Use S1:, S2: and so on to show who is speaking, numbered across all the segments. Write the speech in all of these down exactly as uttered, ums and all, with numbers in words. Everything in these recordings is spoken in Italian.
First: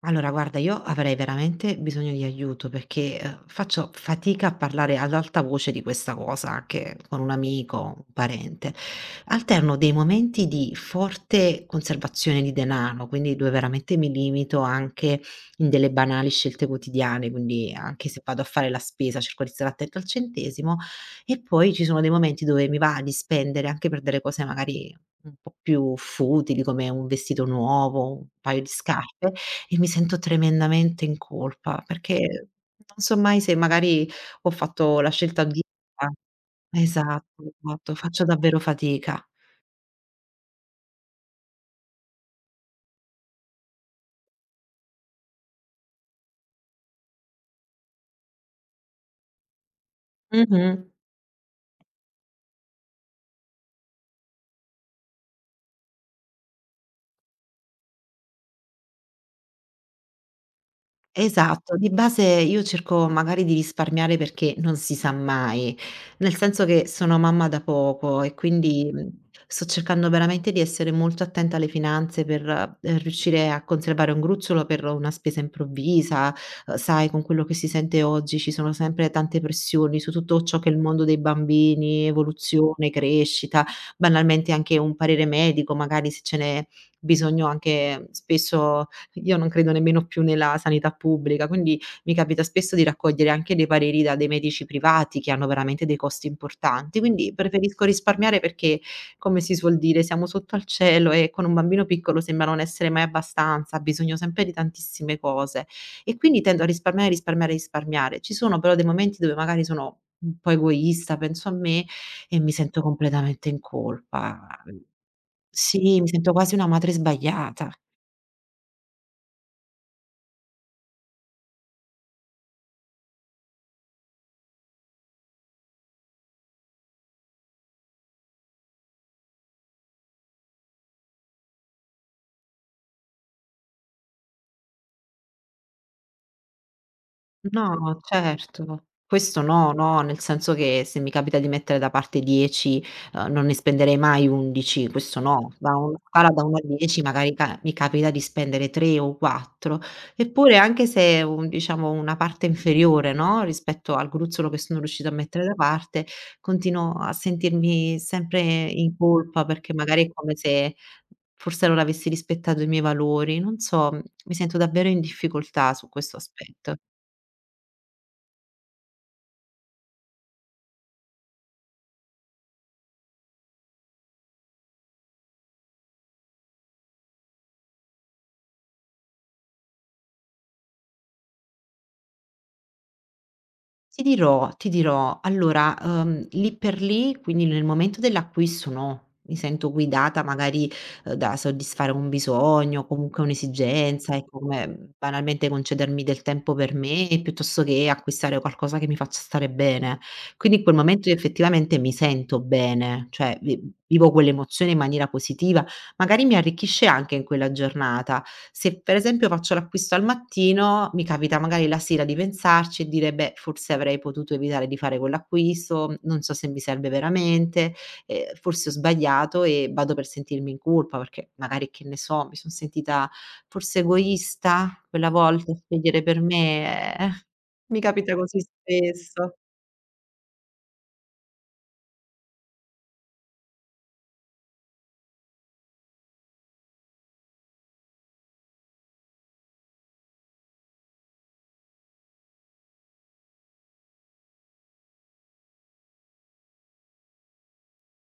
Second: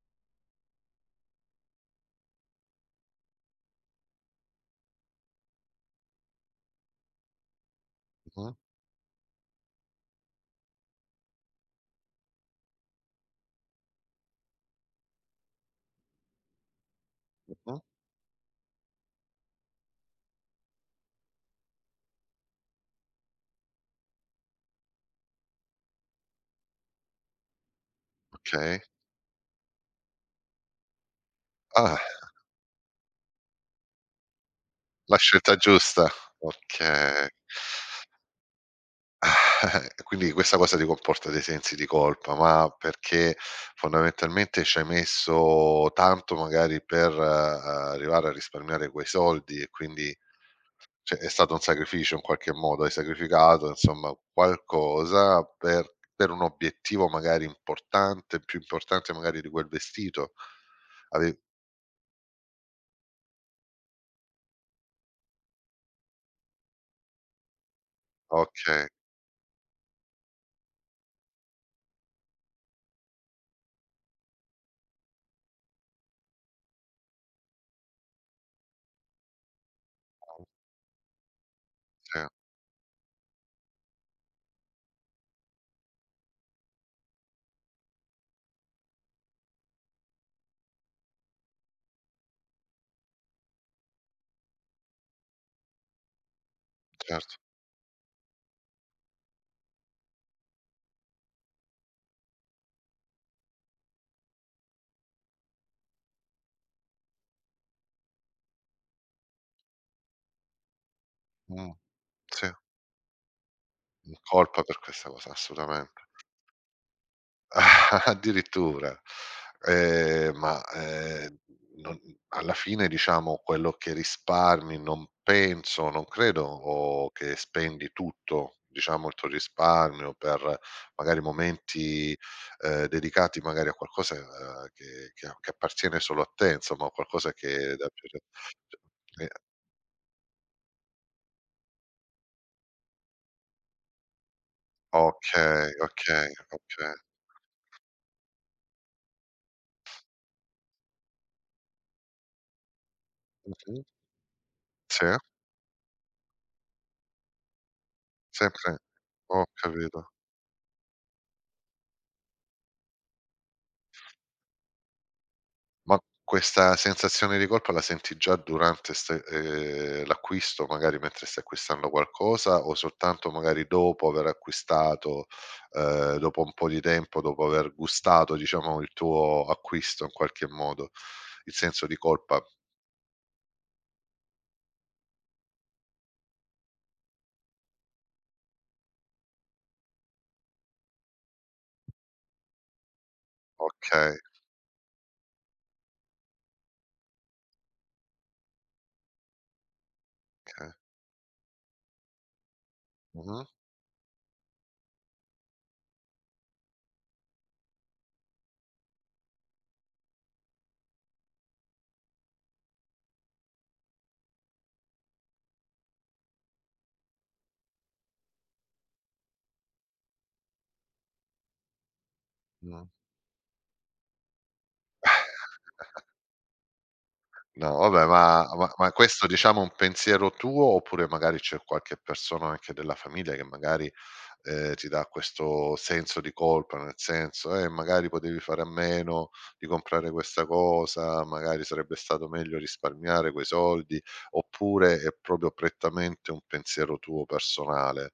S1: Allora guarda, io avrei veramente bisogno di aiuto perché, ehm, faccio fatica a parlare ad alta voce di questa cosa anche con un amico, un
S2: Mh,
S1: parente. Alterno dei momenti di forte conservazione di denaro, quindi dove veramente mi limito anche in delle banali scelte quotidiane, quindi
S2: mh-mh,
S1: anche se vado a fare la spesa cerco di stare attenta al centesimo, e poi ci sono dei momenti dove mi va di spendere anche per delle cose magari un po' più futili, come un vestito nuovo, un paio di
S2: okay.
S1: scarpe, e mi sento tremendamente in colpa,
S2: Ah,
S1: perché non so mai se magari ho fatto la
S2: la
S1: scelta
S2: scelta
S1: di.
S2: giusta, okay.
S1: Esatto, esatto, faccio davvero fatica.
S2: Ah, Quindi questa cosa ti comporta dei sensi di colpa, ma perché fondamentalmente ci hai messo tanto magari per, uhm, arrivare a risparmiare quei soldi e quindi
S1: Mh-mh.
S2: cioè è stato un sacrificio in qualche modo, hai sacrificato insomma qualcosa per per un obiettivo magari importante, più importante magari di quel vestito. Ave
S1: Esatto, di base io cerco magari di risparmiare perché non si sa mai, nel senso che sono mamma da poco e
S2: Okay,
S1: quindi, mhmm, sto cercando veramente di essere molto attenta alle finanze per, ehm, riuscire a conservare un gruzzolo per una spesa improvvisa. Uhm, sai, con quello che si sente oggi ci sono sempre tante pressioni su tutto ciò che è il mondo dei bambini,
S2: sì,
S1: evoluzione, crescita, banalmente anche un parere medico, magari se ce n'è bisogno anche spesso. Io non credo nemmeno più nella sanità pubblica, quindi mi capita spesso di raccogliere anche dei pareri da dei medici privati che hanno veramente dei costi importanti, quindi
S2: certo.
S1: preferisco risparmiare perché, come si suol dire, siamo sotto al cielo, e con un bambino piccolo sembra non essere mai abbastanza, ha bisogno sempre di tantissime cose e quindi tendo a risparmiare, risparmiare, risparmiare. Ci sono però dei momenti dove magari sono un po' egoista, penso a
S2: Mh,
S1: me e
S2: sì.
S1: mi sento completamente in
S2: In
S1: colpa.
S2: colpa per questa cosa,
S1: Sì, mi
S2: assolutamente.
S1: sento quasi una madre sbagliata.
S2: Addirittura. Ehm, ma, ehm, non Alla fine diciamo quello che risparmi non penso, non credo o che spendi tutto, diciamo il tuo risparmio per magari momenti, ehm, dedicati magari a qualcosa, ehm, che che che appartiene solo a te, insomma, qualcosa che dà
S1: No,
S2: piacere
S1: certo.
S2: eh,
S1: Questo no, no, nel senso che se mi capita di mettere da parte dieci, uhm, non ne spenderei mai undici, questo no.
S2: okay,
S1: Da un
S2: okay,
S1: scala da uno a
S2: okay.
S1: dieci magari ca mi capita di spendere tre o quattro, eppure anche se un diciamo una parte inferiore, no,
S2: Mh-mh.
S1: rispetto al gruzzolo che sono
S2: Sì,
S1: riuscita a mettere da parte, continuo a sentirmi sempre
S2: sì, sì,
S1: in colpa
S2: ho
S1: perché magari è
S2: capito.
S1: come se forse non avessi rispettato i miei valori. Non so, mi sento davvero in difficoltà su
S2: Ma
S1: questo aspetto.
S2: questa sensazione di colpa la senti già durante ste ehm, l'acquisto, magari mentre stai acquistando qualcosa o soltanto magari dopo aver acquistato, ehm, dopo un po' di tempo, dopo aver gustato diciamo il tuo acquisto in qualche modo? Il senso di colpa.
S1: Ti dirò, ti dirò, allora, uhm, lì per lì, quindi nel momento dell'acquisto no, mi sento guidata magari, uhm, da soddisfare un bisogno, comunque un'esigenza,
S2: Okay,
S1: ecco, come banalmente concedermi del tempo per me, piuttosto che acquistare qualcosa che mi faccia stare bene. Quindi in
S2: okay.
S1: quel momento io effettivamente mi sento bene, cioè
S2: Mh-mh,
S1: vi vivo quell'emozione in maniera positiva, magari mi arricchisce anche in quella giornata. Se per esempio faccio l'acquisto al mattino, mi capita magari la sera di pensarci e dire: "Beh, forse avrei potuto evitare di fare quell'acquisto, non so se mi serve veramente, ehm, forse ho sbagliato", e vado per sentirmi in colpa perché magari, che ne so, mi son
S2: mh.
S1: sentita forse egoista quella volta a scegliere per me, eh,
S2: No,
S1: mi
S2: vabbè,
S1: capita così
S2: ma ma ma questo
S1: spesso.
S2: diciamo è un pensiero tuo, oppure magari c'è qualche persona anche della famiglia che magari, ehm, ti dà questo senso di colpa, nel senso: "Eh, magari potevi fare a meno di comprare questa cosa, magari sarebbe stato meglio risparmiare quei soldi", oppure è proprio prettamente un pensiero tuo personale?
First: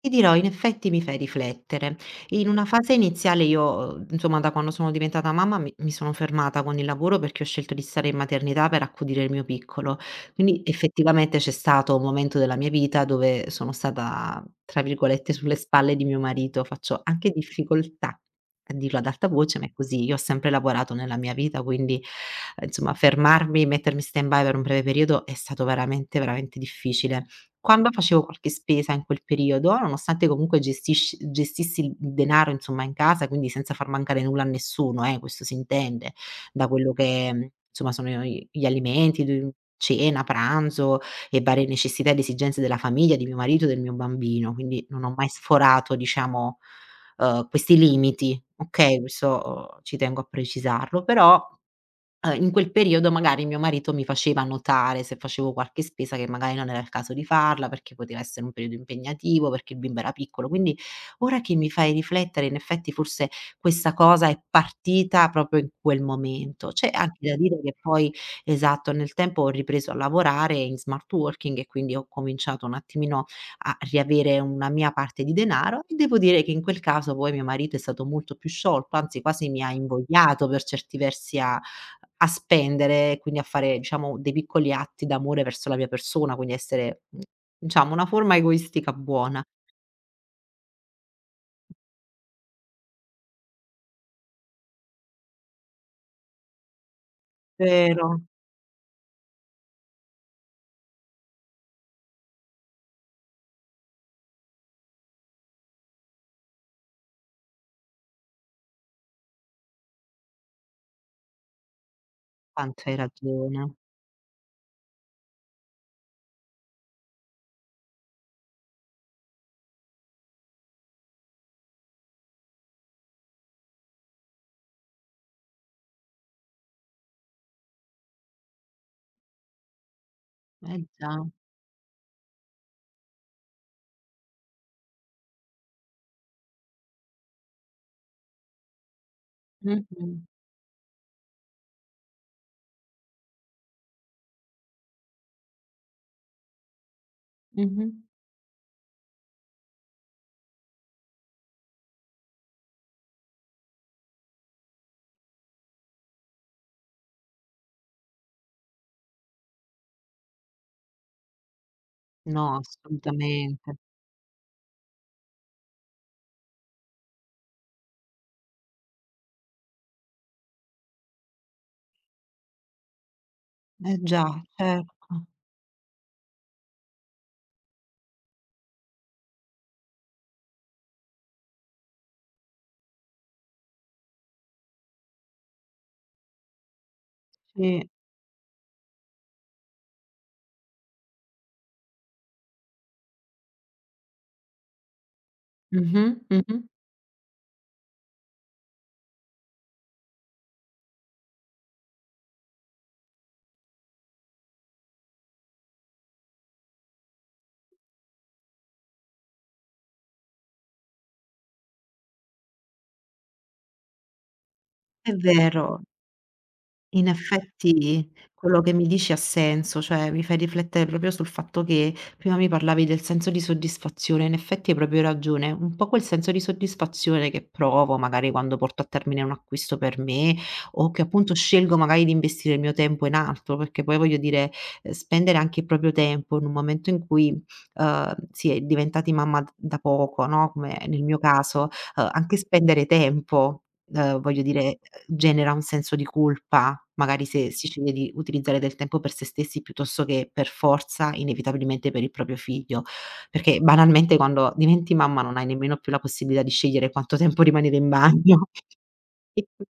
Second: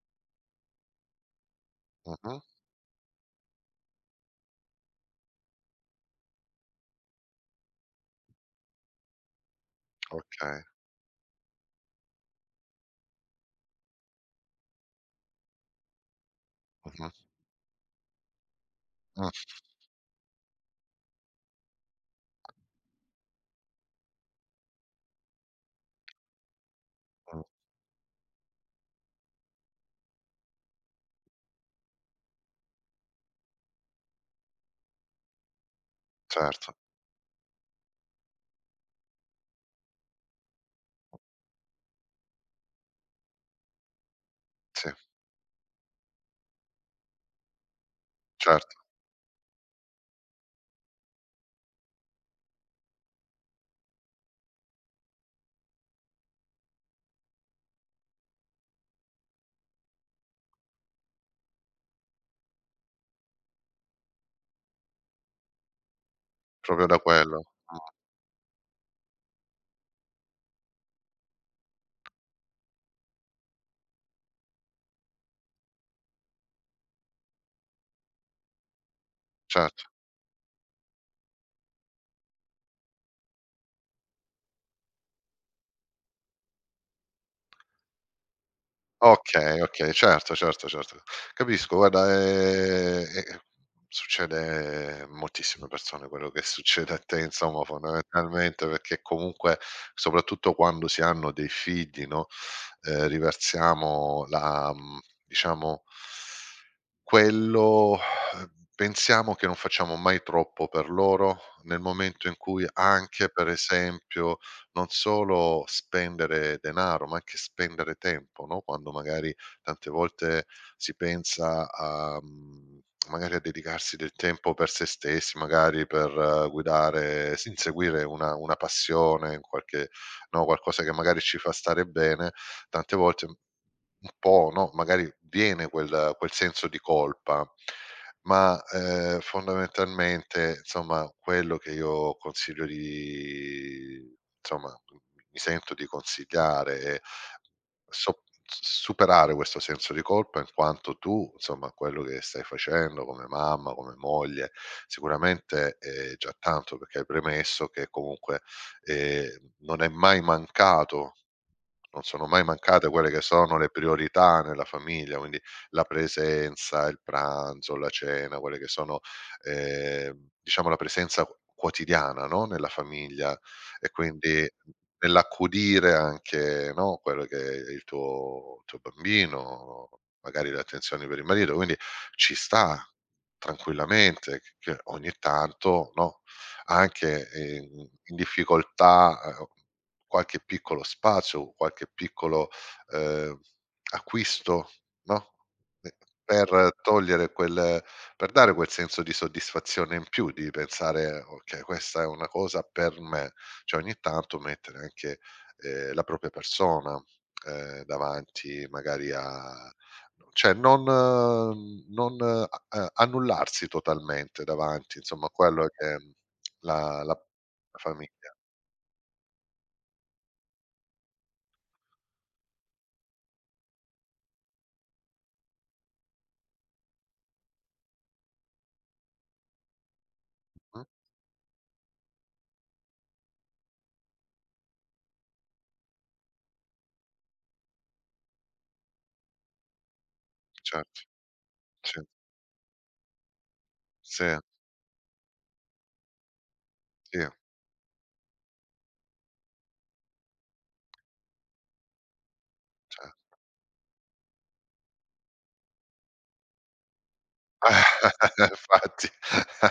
S1: Ti dirò, in effetti mi fai riflettere.
S2: Mh-mh,
S1: In una fase iniziale io, uhm, insomma da quando sono diventata mamma mi mi sono fermata con il lavoro perché ho scelto di stare in maternità per accudire il mio piccolo.
S2: okay,
S1: Quindi effettivamente c'è stato un momento della mia vita dove sono stata, tra virgolette, "sulle spalle" di mio marito. Faccio
S2: mh-mh,
S1: anche difficoltà a dirlo ad alta
S2: mh,
S1: voce, ma è così. Io ho sempre lavorato nella mia vita, quindi, ehm, insomma fermarmi, mettermi in stand by per un breve periodo è stato veramente, veramente difficile.
S2: mh,
S1: Quando facevo qualche spesa in quel periodo, nonostante comunque gestisci gestissi il il denaro insomma in casa, quindi senza far mancare nulla a nessuno, eh, questo si intende, da
S2: certo,
S1: quello che, mhmm, insomma sono i gli alimenti, d cena, pranzo e varie necessità ed esigenze della famiglia, di mio marito e del mio bambino, quindi
S2: sì,
S1: non ho mai sforato, diciamo, uhm, questi limiti,
S2: certo,
S1: okay, questo eh, ci tengo a precisarlo, però Uhm, in quel periodo magari mio marito mi faceva notare se facevo qualche spesa che magari non era il caso di farla, perché poteva essere un periodo impegnativo, perché il bimbo era piccolo. Quindi ora che mi fai riflettere, in effetti forse questa cosa è partita proprio in quel momento.
S2: proprio
S1: C'è
S2: da
S1: anche da
S2: quello,
S1: dire che poi esatto, nel tempo ho ripreso a lavorare in smart working e quindi ho cominciato un attimino a riavere una mia parte di denaro, e devo dire che in quel caso poi mio marito è stato molto più sciolto, anzi quasi mi ha
S2: certo.
S1: invogliato per certi versi a a spendere, quindi a fare, diciamo, dei piccoli atti d'amore verso la mia persona, quindi essere, mhmm, diciamo, una forma egoistica buona.
S2: Okay, okay, certo, certo, certo. Capisco, guarda, ehm, e e succede a moltissime persone quello che succede a te insomma
S1: Vero,
S2: fondamentalmente, perché comunque, soprattutto quando si hanno dei figli, no, ehm, riversiamo la mhmm, diciamo quello eh, pensiamo che non facciamo mai troppo per loro, nel momento in cui
S1: tanto hai
S2: anche per
S1: ragione.
S2: esempio, non solo spendere denaro, ma anche spendere tempo, no, quando magari tante volte si pensa a mhmm, magari a dedicarsi del tempo per se stessi, magari per eh, guidare s inseguire una una passione, qualche no, qualcosa
S1: Eh
S2: che magari
S1: già.
S2: ci fa stare bene, tante volte un po', no, magari viene quel quel senso di colpa, ma, ehm,
S1: Mh-mh.
S2: fondamentalmente, insomma, quello che io consiglio di insomma, mhmm, mi sento di consigliare è
S1: Mh-mh.
S2: so s superare questo senso di colpa in quanto tu, insomma, quello che stai facendo come mamma, come moglie, sicuramente è già tanto perché hai premesso che comunque, ehm, non è mai mancato non sono
S1: No,
S2: mai mancate quelle che sono le
S1: assolutamente.
S2: priorità nella famiglia, quindi la presenza, il pranzo, la cena, quelle che sono, ehm, diciamo la presenza qu quotidiana, no, nella famiglia e
S1: Eh già,
S2: quindi
S1: certo.
S2: nell'accudire anche, no, quello che è il tuo tuo bambino, magari le attenzioni per il marito, quindi ci sta tranquillamente che che ogni tanto, no, anche,
S1: Sì.
S2: ehm, in difficoltà, ehm qualche piccolo spazio, qualche piccolo, ehm, acquisto, no, ehm,
S1: Mh-mh, mh-mh.
S2: per togliere quel per dare quel senso di soddisfazione in più, di pensare: "Okay, questa è una cosa per me". Cioè ogni tanto mettere anche, ehm, la propria persona, ehm, davanti magari a cioè non eh, non a a annullarsi totalmente davanti,
S1: È
S2: insomma, a quello
S1: vero.
S2: che è la
S1: In
S2: la
S1: effetti
S2: famiglia.
S1: quello che mi dici ha senso, cioè mi fai riflettere proprio sul fatto che prima mi parlavi del senso di soddisfazione, in effetti hai proprio ragione, un po' quel senso di soddisfazione che provo magari quando porto a termine un acquisto per me
S2: Mh,
S1: o che appunto scelgo magari di investire il mio tempo in altro, perché poi voglio dire, ehm, spendere anche il proprio tempo in un momento in cui, uhm, si è diventati mamma d da poco, no, come nel
S2: certo,
S1: mio caso,
S2: sì.
S1: uhm, anche spendere tempo. Uhm,
S2: Sì,
S1: voglio dire, ehm, genera un senso di colpa,
S2: sì,
S1: magari se si sceglie di utilizzare del tempo per se stessi piuttosto che per forza, inevitabilmente per il proprio figlio.
S2: cioè
S1: Perché banalmente quando diventi mamma non hai nemmeno più la possibilità di scegliere quanto tempo rimanere in bagno.
S2: infatti
S1: E qui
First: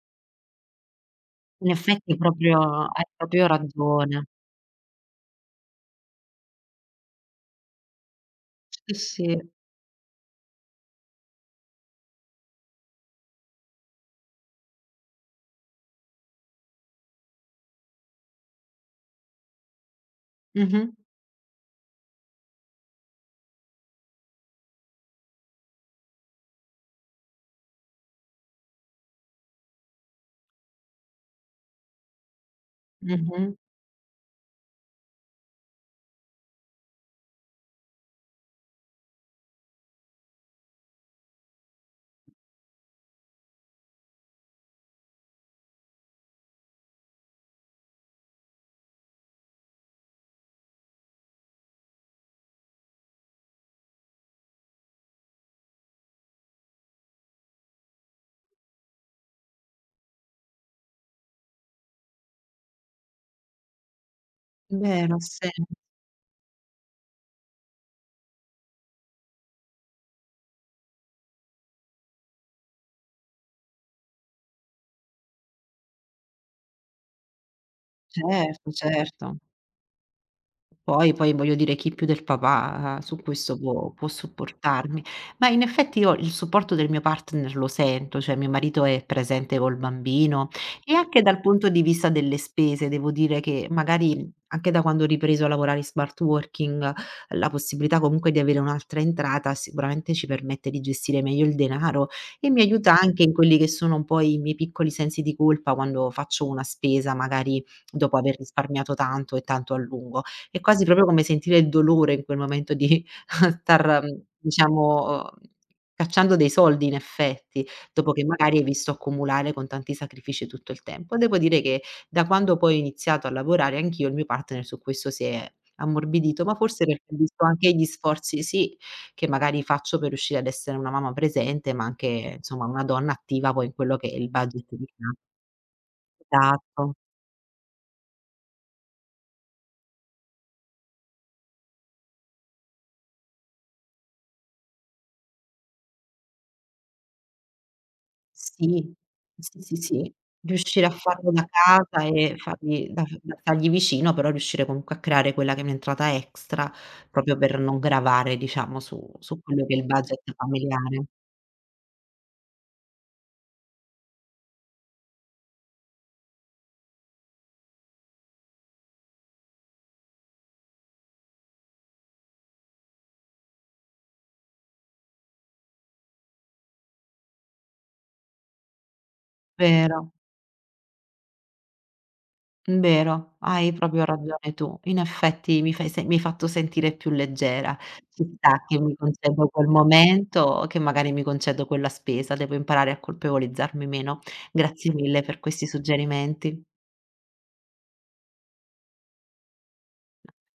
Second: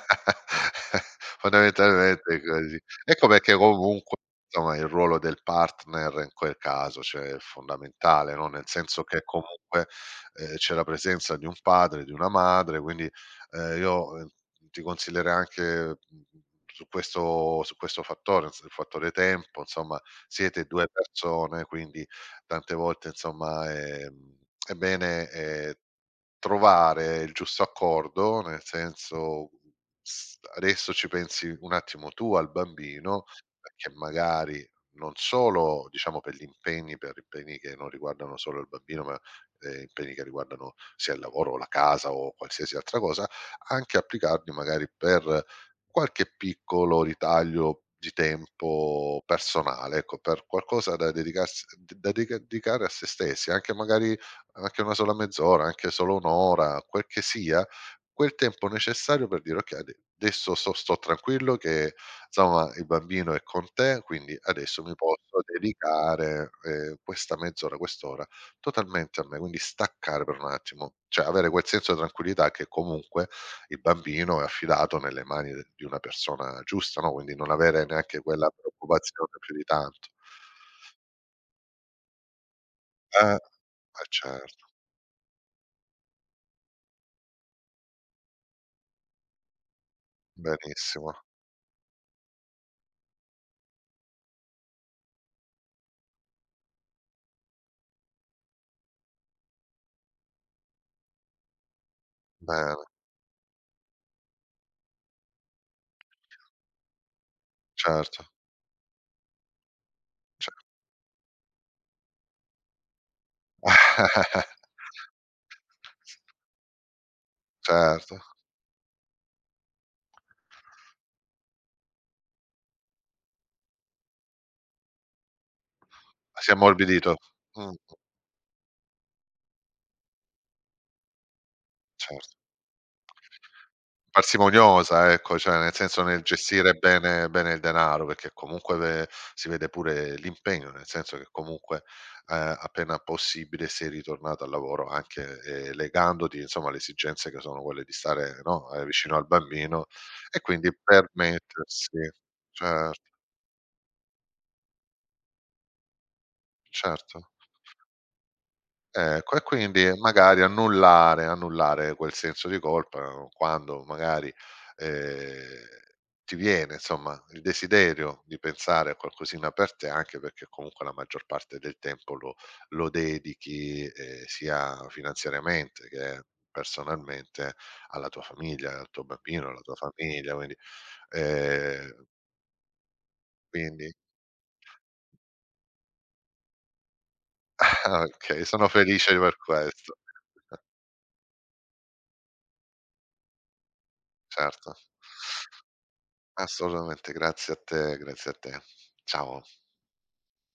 S1: in effetti
S2: fondamentalmente è così.
S1: proprio hai
S2: Ecco
S1: proprio
S2: perché comunque,
S1: ragione.
S2: insomma, il ruolo del partner in quel caso, cioè, è fondamentale, no, nel
S1: Sì,
S2: senso che
S1: sì.
S2: comunque, ehm, c'è la presenza di un padre, di una madre, quindi, ehm, io, ehm, ti consiglierei anche, mhmm, su questo su questo fattore, ins il fattore tempo, insomma, siete
S1: Mh-mh,
S2: due persone, quindi tante volte, insomma, ehm, è bene, ehm trovare il giusto accordo, nel senso s adesso ci pensi un attimo tu al bambino,
S1: mh-mh.
S2: perché magari non solo diciamo per gli impegni per impegni che non riguardano solo il bambino, ma, ehm, impegni che riguardano sia il lavoro o la casa o qualsiasi altra cosa, anche applicarli magari per qualche piccolo ritaglio di tempo personale, ecco, per qualcosa da dedicarsi da dedica dedicare a se stessi, anche magari anche una sola mezz'ora, anche solo un' ora, quel che sia, quel tempo necessario per dire: "Okay, ade adesso so sto tranquillo che insomma il bambino è con te, quindi adesso mi
S1: Vero, ha
S2: posso
S1: sen
S2: dedicare, ehm, questa mezz'ora, quest'ora totalmente a me", quindi staccare per un attimo, cioè avere quel senso di tranquillità che comunque il bambino è affidato nelle mani de di una persona giusta, no, quindi non avere neanche quella
S1: certo, certo.
S2: preoccupazione più di tanto.
S1: Poi poi voglio dire chi più del papà su
S2: Eh,
S1: questo può
S2: eh
S1: può
S2: certo,
S1: supportarmi. Ma in effetti io il supporto del mio partner lo sento, cioè mio marito è presente col bambino, e
S2: benissimo,
S1: anche dal punto di vista delle spese devo dire che magari, anche da quando ho ripreso a lavorare in smart working, la possibilità comunque di avere un'altra entrata sicuramente ci permette di gestire meglio il denaro e mi
S2: bene.
S1: aiuta anche in quelli che sono un po' i miei piccoli sensi di colpa quando faccio una spesa magari dopo
S2: Certo.
S1: aver risparmiato tanto e tanto a lungo. È quasi proprio come sentire il dolore in quel momento di, star, mhmm, diciamo, uhm, cacciando dei soldi in effetti, dopo
S2: Certo.
S1: che magari hai visto accumulare con tanti sacrifici tutto il tempo. Devo dire che da quando poi ho iniziato a lavorare anch'io, il mio partner su questo si è ammorbidito,
S2: Si
S1: ma
S2: è
S1: forse perché ha
S2: ammorbidito.
S1: visto anche
S2: Mh-mh,
S1: gli sforzi, sì, che magari faccio per riuscire ad essere una mamma presente, ma anche
S2: certo.
S1: insomma una donna attiva poi in quello che è il budget di
S2: Parsimoniosa,
S1: casa.
S2: ecco, cioè nel senso nel gestire
S1: Esatto.
S2: bene bene il denaro, perché comunque ve si vede pure l'impegno, nel senso che comunque, ehm, appena possibile sei ritornata al lavoro anche, ehm, legandoti insomma alle esigenze che sono quelle di stare, no, ehm,
S1: Sì,
S2: vicino al
S1: sì, sì,
S2: bambino
S1: sì.
S2: e quindi
S1: Riuscire a farlo da casa
S2: permettersi
S1: e fargli
S2: certo,
S1: da f da stargli vicino, però riuscire comunque a creare quella che è un'entrata extra,
S2: certo.
S1: proprio per non gravare, diciamo, su
S2: Ecco,
S1: su
S2: e
S1: quello che è il
S2: quindi
S1: budget
S2: magari
S1: familiare.
S2: annullare annullare quel senso di colpa quando magari, ehm, ti viene insomma il desiderio di pensare a qualcosina per te, anche perché comunque la maggior parte del tempo lo lo dedichi, ehm, sia finanziariamente che personalmente alla tua famiglia, al tuo bambino, alla tua
S1: Vero,
S2: famiglia, quindi ehm,
S1: vero, hai
S2: quindi
S1: proprio ragione tu. In effetti mi fai se mi hai fatto sentire più leggera.
S2: ah,
S1: Ci
S2: okay,
S1: sta
S2: sono
S1: che mi
S2: felice per
S1: concedo quel
S2: questo.
S1: momento, che magari mi concedo quella spesa, devo imparare a colpevolizzarmi meno.
S2: Certo.
S1: Grazie mille per questi suggerimenti.
S2: Assolutamente, grazie a te, grazie a te. Ciao.